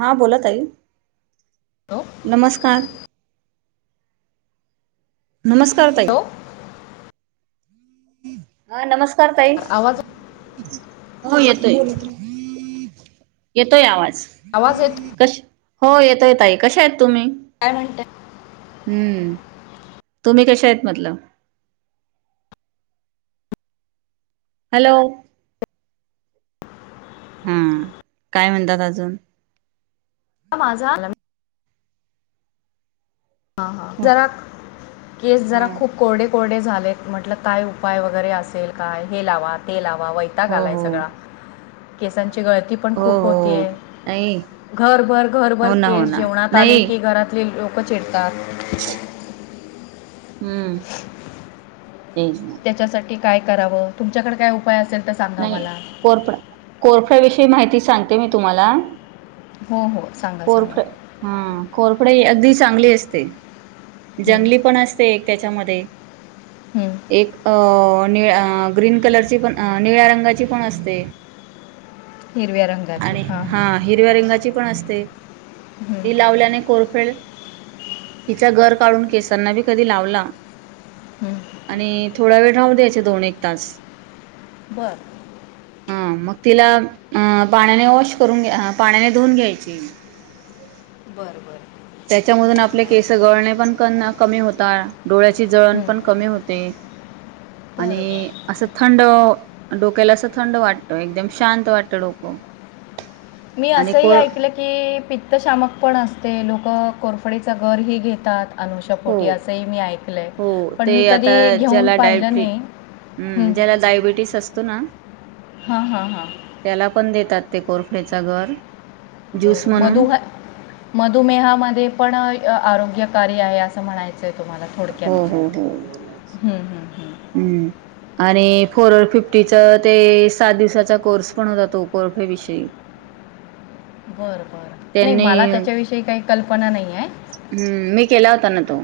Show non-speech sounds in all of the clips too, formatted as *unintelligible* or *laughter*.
हा बोलत आई हॅलो नमस्कार नमस्कार ताई हॅलो हा नमस्कार ताई आवाज हो येतोय येतोय आवाज आवाज येतो कश हो येतोय ताई कशा आहेत तुम्ही काय म्हणता हम्म तुम्ही कशा आहेत म्हटलं हॅलो हा काय म्हणतात अजून ह माझा जरा केस हा जरा खूप कोरडे कोरढे झालेत म्हटलं काय उपाय वगैरे असेल काय हे लावा ते लावा वैताग हो आलाय हो सगळा हा केसांची गळती पण हो खूप हो होतीय नाही घरभर घरभर हो ना हो केस ना जेवणात आले नाही की घरातले लोक चिरतात *inaudible* हम्म तेच ना त्याच्यासाठी काय करावं तुमच्याकडे काय उपाय असेल तर सांगा नाही मला कोरपड कोरपड्या विषयी माहिती सांगते मी तुम्हाला हो हो सांगा सांगा कोरट कोरपडे अगदी चांगली असते हं, जंगली पण असते एक त्याच्यामध्ये. हं. एक नि ग्रीन कलरची पण. निळ्या रंगाची पण असते. हिरव्या रंगाची आणि हां हां हा हिरव्या रिंगाची पण असते. हं, ती लावल्याने कोरफेळ तिच्या घर, काढून केसांनाी कधी लावला हं. आणि थोडा वेळ रा दोन एक त मग तास बरं मग तिला अ पाण्याने वॉश करून घ्या पाण्याने धुवून घ्यायची. बरं बर. त्याच्यामधून आपले केस गळणे पण कमी होतात. डोळ्याची जळण हं, पण कमी होते बरं बरं आणि असं थंड. डोक्याला असं थंड वाटतं एकदम शांत वाटत डोकं. मी आणि असंही कोर ऐकलं की पित्त शामक पण असत. ते लोकं कोरफडीचं घरही घेतात. अनुषा हो पोटी असंही मी ऐकलंय हो पण मी ते कधी घेऊन पाहिलं नाही. हम्म ज्याला डायबिटीस असतो ना. हा हा हा ात ते कोरफेडच गर ज्यूस म्हणून मधु मधुमेहामध्ये पण आरोग्य. कार्य आहे असं म्हणायचंय तुम्हाला थोडक्यात. हो हो हो हम्म आणि फोर फिफ्टीचा ते सात दिवसाचा कोर्स पण होत तो कोरफेविषयी. *unintelligible* ब बर नाही त्यांनी मला त्याच्याविषयी काही कल्पना नाही आहे. हम्म मी केला होता ना तो.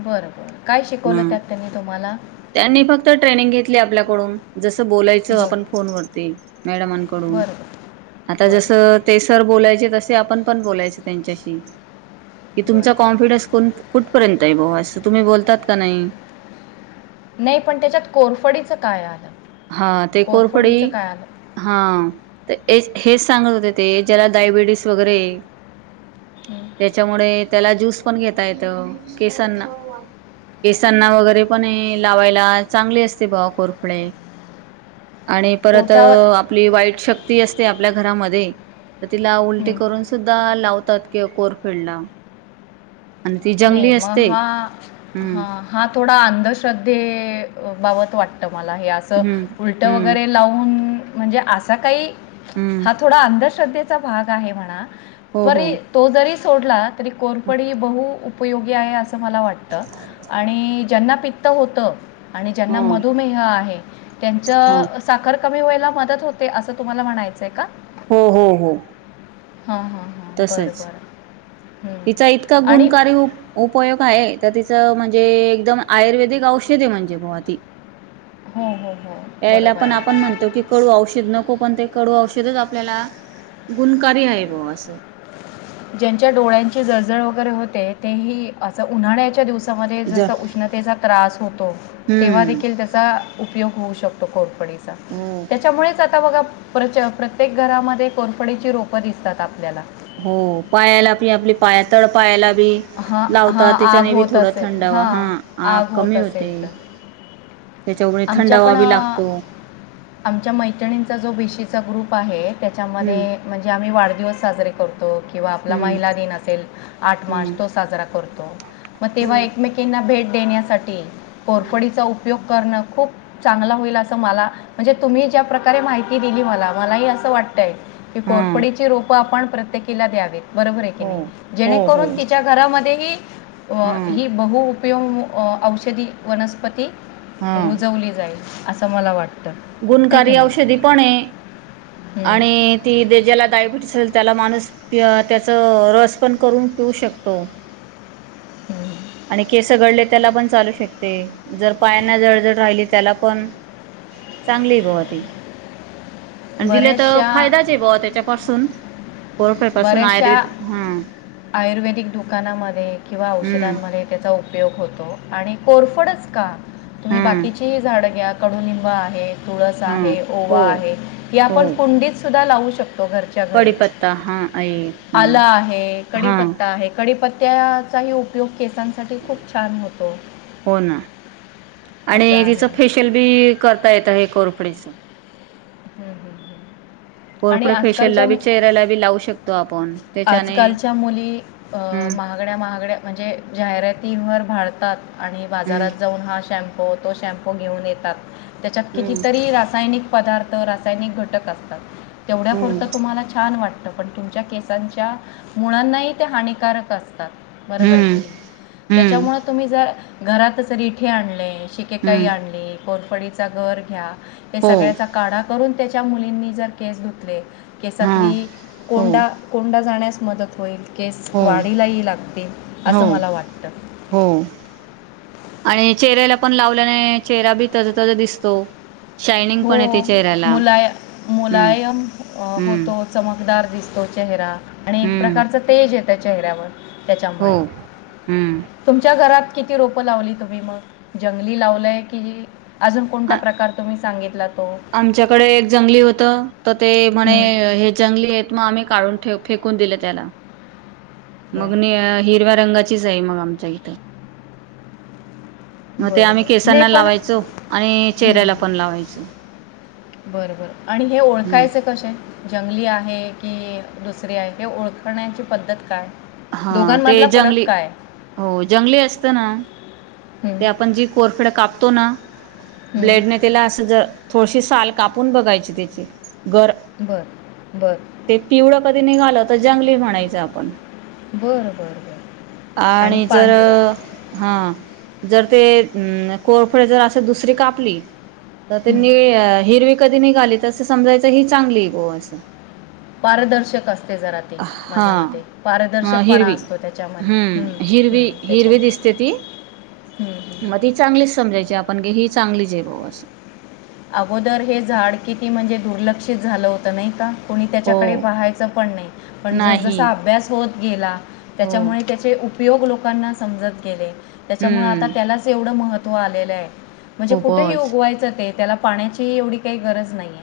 बरं बरं काय शिकवलं हा त्यात त्यांनी तुम्हाला. त्यांनी फक्त ट्रेनिंग घेतली आपल्याकडून. जसं बोलायचं बरं आपण फोनवरती मॅडमांकडून. बरं बरं आता बरं जस ते सर बोलायचे तस. आप पण बोलायच त्यांच्याशी की तुमचा बरं बरं कॉन्फिडन्स कुठपर्यंत आहे. तुम्ही बोलतात का नाही नाही पण त्याच्यात कोरफडीचं काय आलं. हा ते कोरफडी कोरफडीचं काय आलं हा ते ए. हेच सांगत होते ते ज्याला डायबिटीस वगैरे हं. त्याच्यामुळे. त्याला ज्यूस पण घेता येत केसनना. केसांना वगैरे पण लावायला चांगले असते बावा कोरफडे. आणि परत पोटावर आपली वाईट शक्ती असते आपल्या घरामध्ये. तर तिला उलटी हं. करून सुद्धा लावतात किवा कोरफेडला. आणि ती नाही जंगली मग असते हा हम्म हा हा थोड. थोडा अंधश्रद्धे बाबत वाटतं मला हे असं हम्म उलट हम्म वगैरे लावून. म्हणजे असा काही हम्म हा थोडा अंधश्रद्धेचा भाग आहे म्हणा. हो हो री तो जरी सोडला तरी ह कोरपडी बहु. उपयोगी आहे असं मला वाटतं आणि ज्यांना पित्त होतं. आणि ज्यांना हम्म मधुमेह आहे त्यांच हम्म साखर. कमी व्हायला मदत होते असं तुम्हाला म्हणायचंय का. हो हो हो. हां हां हां बरं तसच बरं हं. तिचा इतका आणि गुणकारी उ उपयोग आहे. तर तिचं म्हणजे एकदम आयुर्वेदिक औषधे म्हणजे बवा ती. हो, हो, हो. यायला बरोबर पण आहे. आपण म्हणतो कि कडू औषध नको पण ते कडू औषध. श आपल्याला गुणकारी आहे भा असं. ज्यांच्या डोळ्यांची जळजळ वगैरे होते तेही असं उन्हाळ्याच्या दिवस म ज जसा उष्णतेचा त्रास होतो तेव्हा हम्म देखील त्याचा उपयोग होऊ शकतो खूप हो त्यांच्यामुळेच आता बघा प्र प्रत्येक घरामध्ये कोरफडीची रोपं दिसतात आपल्याला हो पायाला आप आपली पाया तळ पायाला हां, लावता हां, त्याच्याने आग बी होत थोडा असेल थंडावा हां, हा आ आग होत कमी होते असेल तर. त्याच्यामुळे आमच्या थंडावा पण बी लागतो आमच्या मैत्रिणींचा जो बिशीचा ग्रुप आहे हम्म त्यांच्यामध्ये म्हणजे आम्ही वाढदिवस साजरे करत किंवा आपला हम्म महिला दिन असेल आठ मार्च हम्म तो साजरा करतो मग तेव्हा हम्म एकमेना भेट देण्यासाठी हम्म कोरपडीचा उपयोग करने खूप चांगला होईल असं मला म्हणजे तुम्ही ज्या प्रकारे माहिती दिली मला मलाही असं वाटतय की हा. कोरपडीची रोप आपण प्रत्येकीला द्यावीेत बरोबर आहे की हो नाही? हो हो. जेणेकरून तिच्या घरामध्येही हम्म ही बहु उपयोग औषधी वनस्पती हा रुजवली जाईल, असं मला वाटतं. आहे की गुणकारी नाही औषधीपण आहे हम्म, आणि ती जेला डायबिटीस अस त्याला माणूस, त्याचं रसपण करून पिऊ शकतो. हम्म. आणि केस गडले त्याला पण चालू शकते. जर पायांना जळजळ राहिली त्याला पण चांगली आहे बुवा ती. आणि दिलं तर बऱ्याचशा फायदाच आहे बुवा त्याच्यापासून. कोरफड पासून बऱ्याचशा आयुर्वेद हा आयुर्वेदिक दुकानामध्ये किंवा हम्म औषधांमध्ये त्यांचा उपयोग होतो. आणि कोरफडच का तुम्ही हम्म बाकीचीही झाडं घ्या कडुलिंब आहे, तुळस हम्म आहे, ओवा हो आहे हे आपण हो. कुंडीतसुद्धा लावू शक तो घरच्या घरी. कडीपत्ता हा आहे हम्म आला आहे, हा कडीपत्ता आहे, कडीपत्ता त्याचाही उपयोग केसांसाठी खूप छान होतो. हो ना. असं आणि आहे तिचं फेशियलबी करता येतं, हे कोरफडीचं. हं हं हं. आणि कोरफड आजकालच्या फेशियलला बी चेहऱ्याला बी लावू शकतो आपण त्याच्याने आजकालच्या मुली अ हम्म महागड्या महागड्या म्हणजे जाहिरातीवर भाळतात आणि हम्म बाजारात जाऊन हा शॅम्प म्पू तो शॅम्पू घेऊन येतात. त्याच्यात हम्म कितीतरी रासायनिक पदार्थ त रासायनिक घटक असतात. तेवढ्या हम्म पुरतं तुम्हाला छान वाटतं. पण तुमच्या केसांच्या मुळांनाही ते हानिकारक अस तात. बरोबर आहे की. हम्म हम्म त्याच्यामुळे तुम्ही जर घरातच रिठे आणले शिकेकाई हम्म आणली, कोरफडीचा घर घ्या. हे हो सगळ्याचा काढा करून त्याचा मुलींनी जर केस धुतले, हां केसातली हो कोंडा कोंडा जाण्यास मदत होईल, केस हो वाढीलाही लागतील, हो असं मला वाटतं. हो आणि चेहऱ्यालापण लावल्याने, चेहरा बी तजतज दिसतो. शायनिंग हो पण येते चेहऱ्याला मुलाय हम्म मुलायम अ हम्म होतो, चमकदार. दिसतो चेहरा आणि एक हम्म प्रकारचं तेज यतं चेहऱ्यावर हो त्यांच्यामुळे. हम्म तुमच्या घरात किती रोप लावली तुम्ही मग? जंगली लावलाय की, अजून कोण प्रकार तुम्ही सांगितलात? आमच्याकडे एक जंगली होतं, तर ते म्हणे हं, हे जंगली हायत मग आम्ही काढून फेकून दिलं त्याला. बरं मग नि हिरव्या रंगाचीच आहे, मग आमच्या इथं. मग ते बरं आम्ही बरं नाही केसांना पण लावायचो आणि चेहऱ्याला पण लावायचो. बरबर आणि हे हम्म ओळखायचं कसे, जंगली आहे हे की दुसरी आहे हे ओळखण्याची पद्धत काय? हा ते दोघांमधला फरक जंगली काय हो जंगली असतं ना ते हं, आपण जी कोरफड कापतो ना, हं. ब्लेडने त्याला अस थोडीशी साल कापून बघायची त्याची. गर बरं बरं ते पिवळ कधी निघालं, तर जंगली म्हणायचं आपण. बर बर बर. आणि जर हा जर ते अं कोरफड जर असं दुसरी कापली, तर ते हं. नि हिरवी कधी निघाली, तर असं समजायचं ही चांगली आहे गो असं. पारदर्शक अस ते जरा ती माझ्या हां मते. पारदर्शकपणा हिरवी असतो त्याच्यामध्ये, हं हं त्याच्या ते ती. मग ती चांगलीच समजायची आपण, की ही चांगलीच आहे भाऊ असं. अगोदर हे झाड किती म्हणजे दुर्लक्षित झालं होतं नाही का? कोणी त्याच्याकडे हो पाहायचं पण नाही, पण नाही जसजसा अभ्यास होत गेला हो त्याच्यामुळे त्याचे उपयोग लोकांना समजत गेले त्याच्यामुळे आता हम्म त्यालाच एवढं महत त आलेला आहे म्हणजे कुठेही खूपच उगवायचं ते त्याला पाण्याची एवढी काही गरज नाहीय.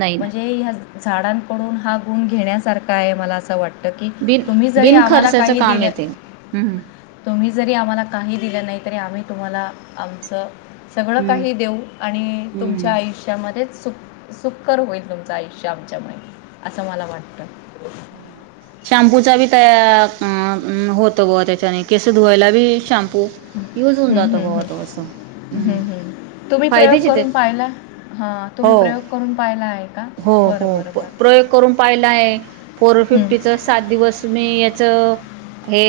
नाही ना म्हणजे ह झाडांकडून हा गुण घेण्यासारखा आहे मला असं वाटतं. क बिन तुम्ही जरी आम्हाला बिनखर्चाचं काही काम दिलं येते हम्म तुम्ही. जरी आम्हाला काही दिलं नाही तरी आम्ही तुम्हाला आमचं सगळं हम्म काही देऊ आणि तुमच्या हम्म आयुष्यामध्येच सुख सुखकर होईल तुमचं आयुष्य आमच्यामुळे असं मला वाटतं. शॅम्पूचा बी तयार आ ह होत बुवा त्याच्याने केस धुवायला बी शॅम्पू के यज होऊन हम्म, जात हम्म, बुवा हम्म. तो असं हम्म, हम्म. तुम्ही प्रयोग फायद्याचे करून तेच पाहिला हां तुम्ही हो प्रयोग करून पाहिला आहे का हो हो बरं बरं प्र बरं प्रयोग करून पाहिलाय पोर फिफ्टी हम्म, फिफ्टी च सात दिवस मी याच. हे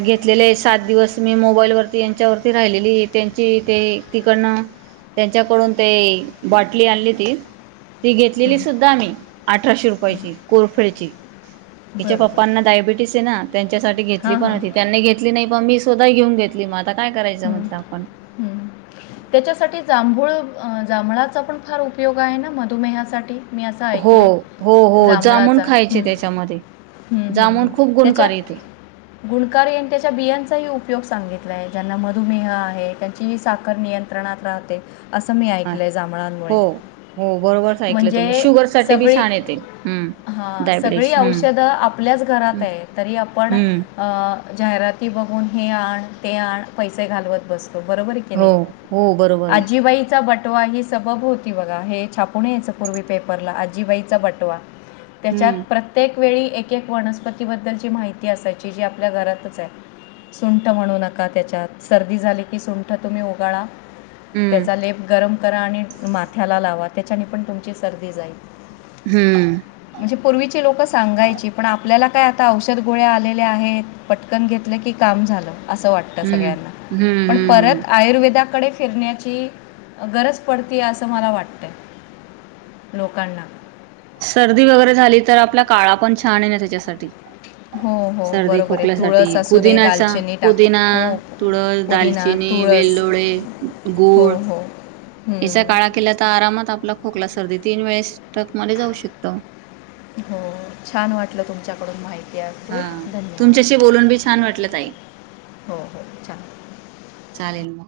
घेतलेले आहे, सात दिवस मी मोबाईल वरती यांच्यावरती राहिलेली त्यांची ते ति कट त्यांच्याकडून ते ब्याटली आणलीती. ती घेतलेली हम्म, सुद्धा आम्ही अठराशे हम्म. रुपयाची कोरफेडची. तिच्या बरं पप्पांना बरं डायबिटीस आहे, ना त्यांच्यासाठी घेतली हां पण हां होती, त्यांनी घेतली नाही पण मी घेऊन घेतली माझ. ह ह त्याच्यासाठी जांभूळ अ जांभळाचा पण फार उपयोग आहे, ना मधुमेहासाठी. मी असं हो ऐकलं हो हो आहे जामन जांभळाचा खायचे हम्म. त्याच्यामध्ये. जामुन खूप गुणकार येते. गुणकार यांनी त्याच्या बियांचाही उपयोग सांगितला. ज्यांना मधुमेह आहे, त्यांची साखर नियंत्रणात राहते. असं मी ह ऐकलंय जांभळांमुळे. हो हो बरोबर ऐकलं तुम्ही म्हणजे शुगर साठी बी सगळी छान येते. हां सगळी डायबिटीस औषधं हम्म आपल्याच घरात आहे, तरी आपण हम्म अ जाहिराती बघून हे आण ते आण पैसे घालवत बसतो. बरोबर की हो नाही हो बरोबर आहे आजीबाईचा बट बटवा ही सबब होती, बघा हे छापून यायचं पूर्वी पेपरला आजीबाईचा बटवा. त्याच्यात हम्म प्रत्येक. एक वेळी एकक वनस्पतीबद्दलची माहिती असायची जी आपल्या घरातच आहे. सुंठ म्हणू नका त्याच्यात सर्दी झाली की सुंठ तुम्ही उगाळा. हम्म त्याचा लेप गरम करा आणि माथ्याला लावा त्याच्याने पण तुमची सर्दी जाईल. हम्म म्हणजे पूर्वीची लोक सांगायची पण आपल्याला काय आता औषध गोळ्या आलेल्या आहेत पटकन घेतलं की, काम झालं असं वाटतं. हम्म सळ्यां हम्म पण हम्म हम्म परत आयुर्वेदाकडेच फिरण्याची गरज पडते असं मला वाटतंय. लोकांना. सर्दी वगैरे झाली तर आपला काळा पण छान आहे, ना त्याच्यासाठी. हो, हो, सर्दी बरोबर आहे. खोकल्यासाठी तुळस असू दे, कुदिनाचा दालचिनी टाकू पुुदिना, हो, तुळस, पुदिना, दालचिनी तुळस. वेलदोडे हो, गूळ. हो. याचा हं. काळा केला तर आरामात आपला खोकला सर्दी तीन वेळेस टक मध्ये जाऊ शकतो. हो छान वाटलं तुमच्याकडून माहिती हा आयकुन धन्यवाद तुमच्याशी बोलून बी छान वाटलं ताई हो हो छान. चालेल मग.